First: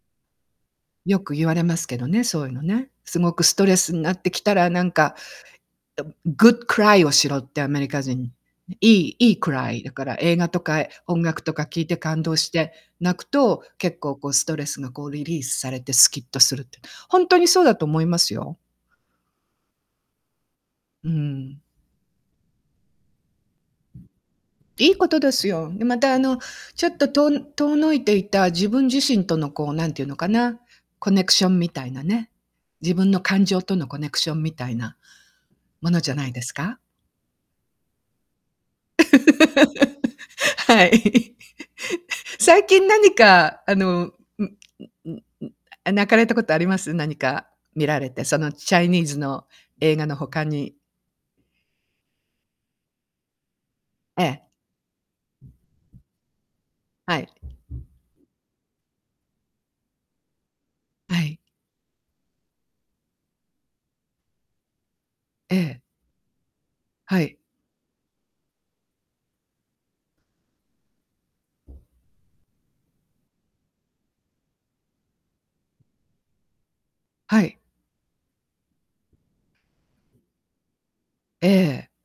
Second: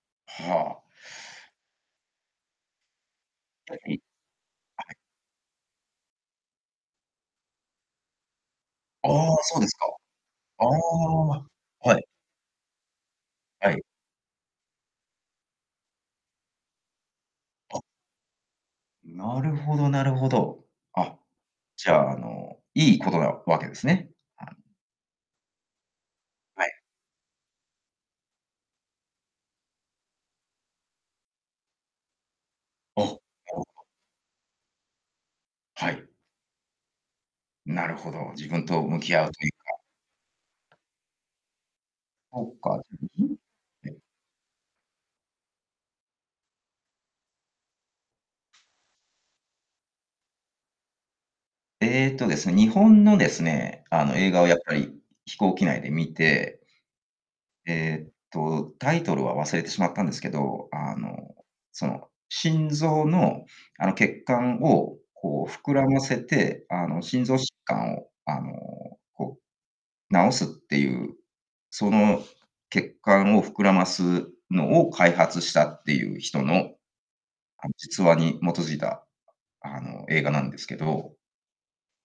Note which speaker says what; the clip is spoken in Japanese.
Speaker 1: はあ。
Speaker 2: よく言われますけどね、そういうのね。すごくスト
Speaker 1: [unintelligible] は
Speaker 2: レス
Speaker 1: い。
Speaker 2: になってきたらなんか、と good cry をしろってアメリカ人に。い
Speaker 1: あ
Speaker 2: いい
Speaker 1: あ、
Speaker 2: い
Speaker 1: そうです
Speaker 2: cry
Speaker 1: か。
Speaker 2: だから映画と
Speaker 1: ああ、
Speaker 2: か音楽とか聞いて
Speaker 1: はい。
Speaker 2: 感動して泣くと、
Speaker 1: はい。
Speaker 2: 結構こうストレスがこうリリースされてスキッとするって、本当にそうだ
Speaker 1: あ。
Speaker 2: と思いますよ。
Speaker 1: なるほどなるほど。
Speaker 2: う
Speaker 1: あ、
Speaker 2: ん。
Speaker 1: じゃああのいいことなわけですね。はい。
Speaker 2: いいことですよ。でまたあの
Speaker 1: はい。
Speaker 2: ちょっととおの遠のいていた自分自身とのこう何て言うのかな、コネクションみたいなね、自
Speaker 1: あ、な
Speaker 2: 分
Speaker 1: る
Speaker 2: の感情
Speaker 1: ほ
Speaker 2: と
Speaker 1: ど。
Speaker 2: のコネクションみたいな。
Speaker 1: は
Speaker 2: ものじ
Speaker 1: い。
Speaker 2: ゃないですか？
Speaker 1: なるほど、自分と向き合うというか。
Speaker 2: はい。
Speaker 1: そっ
Speaker 2: 最
Speaker 1: か。
Speaker 2: 近何
Speaker 1: [unintelligible]
Speaker 2: かあの、
Speaker 1: で。
Speaker 2: んんんん泣かれたことあります？何か見られて、そのチャイニーズの映画の他に。
Speaker 1: えっとですね、日本のですね、あの
Speaker 2: え
Speaker 1: 映画を
Speaker 2: え。
Speaker 1: やっぱり飛行機内で見て
Speaker 2: はい。
Speaker 1: えっとタイトルは忘れてしまったんですけど、あ
Speaker 2: は
Speaker 1: の
Speaker 2: い。
Speaker 1: その心臓のあの血管をこう
Speaker 2: え
Speaker 1: 膨
Speaker 2: え。
Speaker 1: らませて、あの
Speaker 2: は
Speaker 1: 心臓
Speaker 2: い。
Speaker 1: 疾患をあのこう治すっていう、その血管を膨らますのを開発したっていう人の
Speaker 2: はい。
Speaker 1: あの実話に基づいたあの映画なんですけど。
Speaker 2: ええ。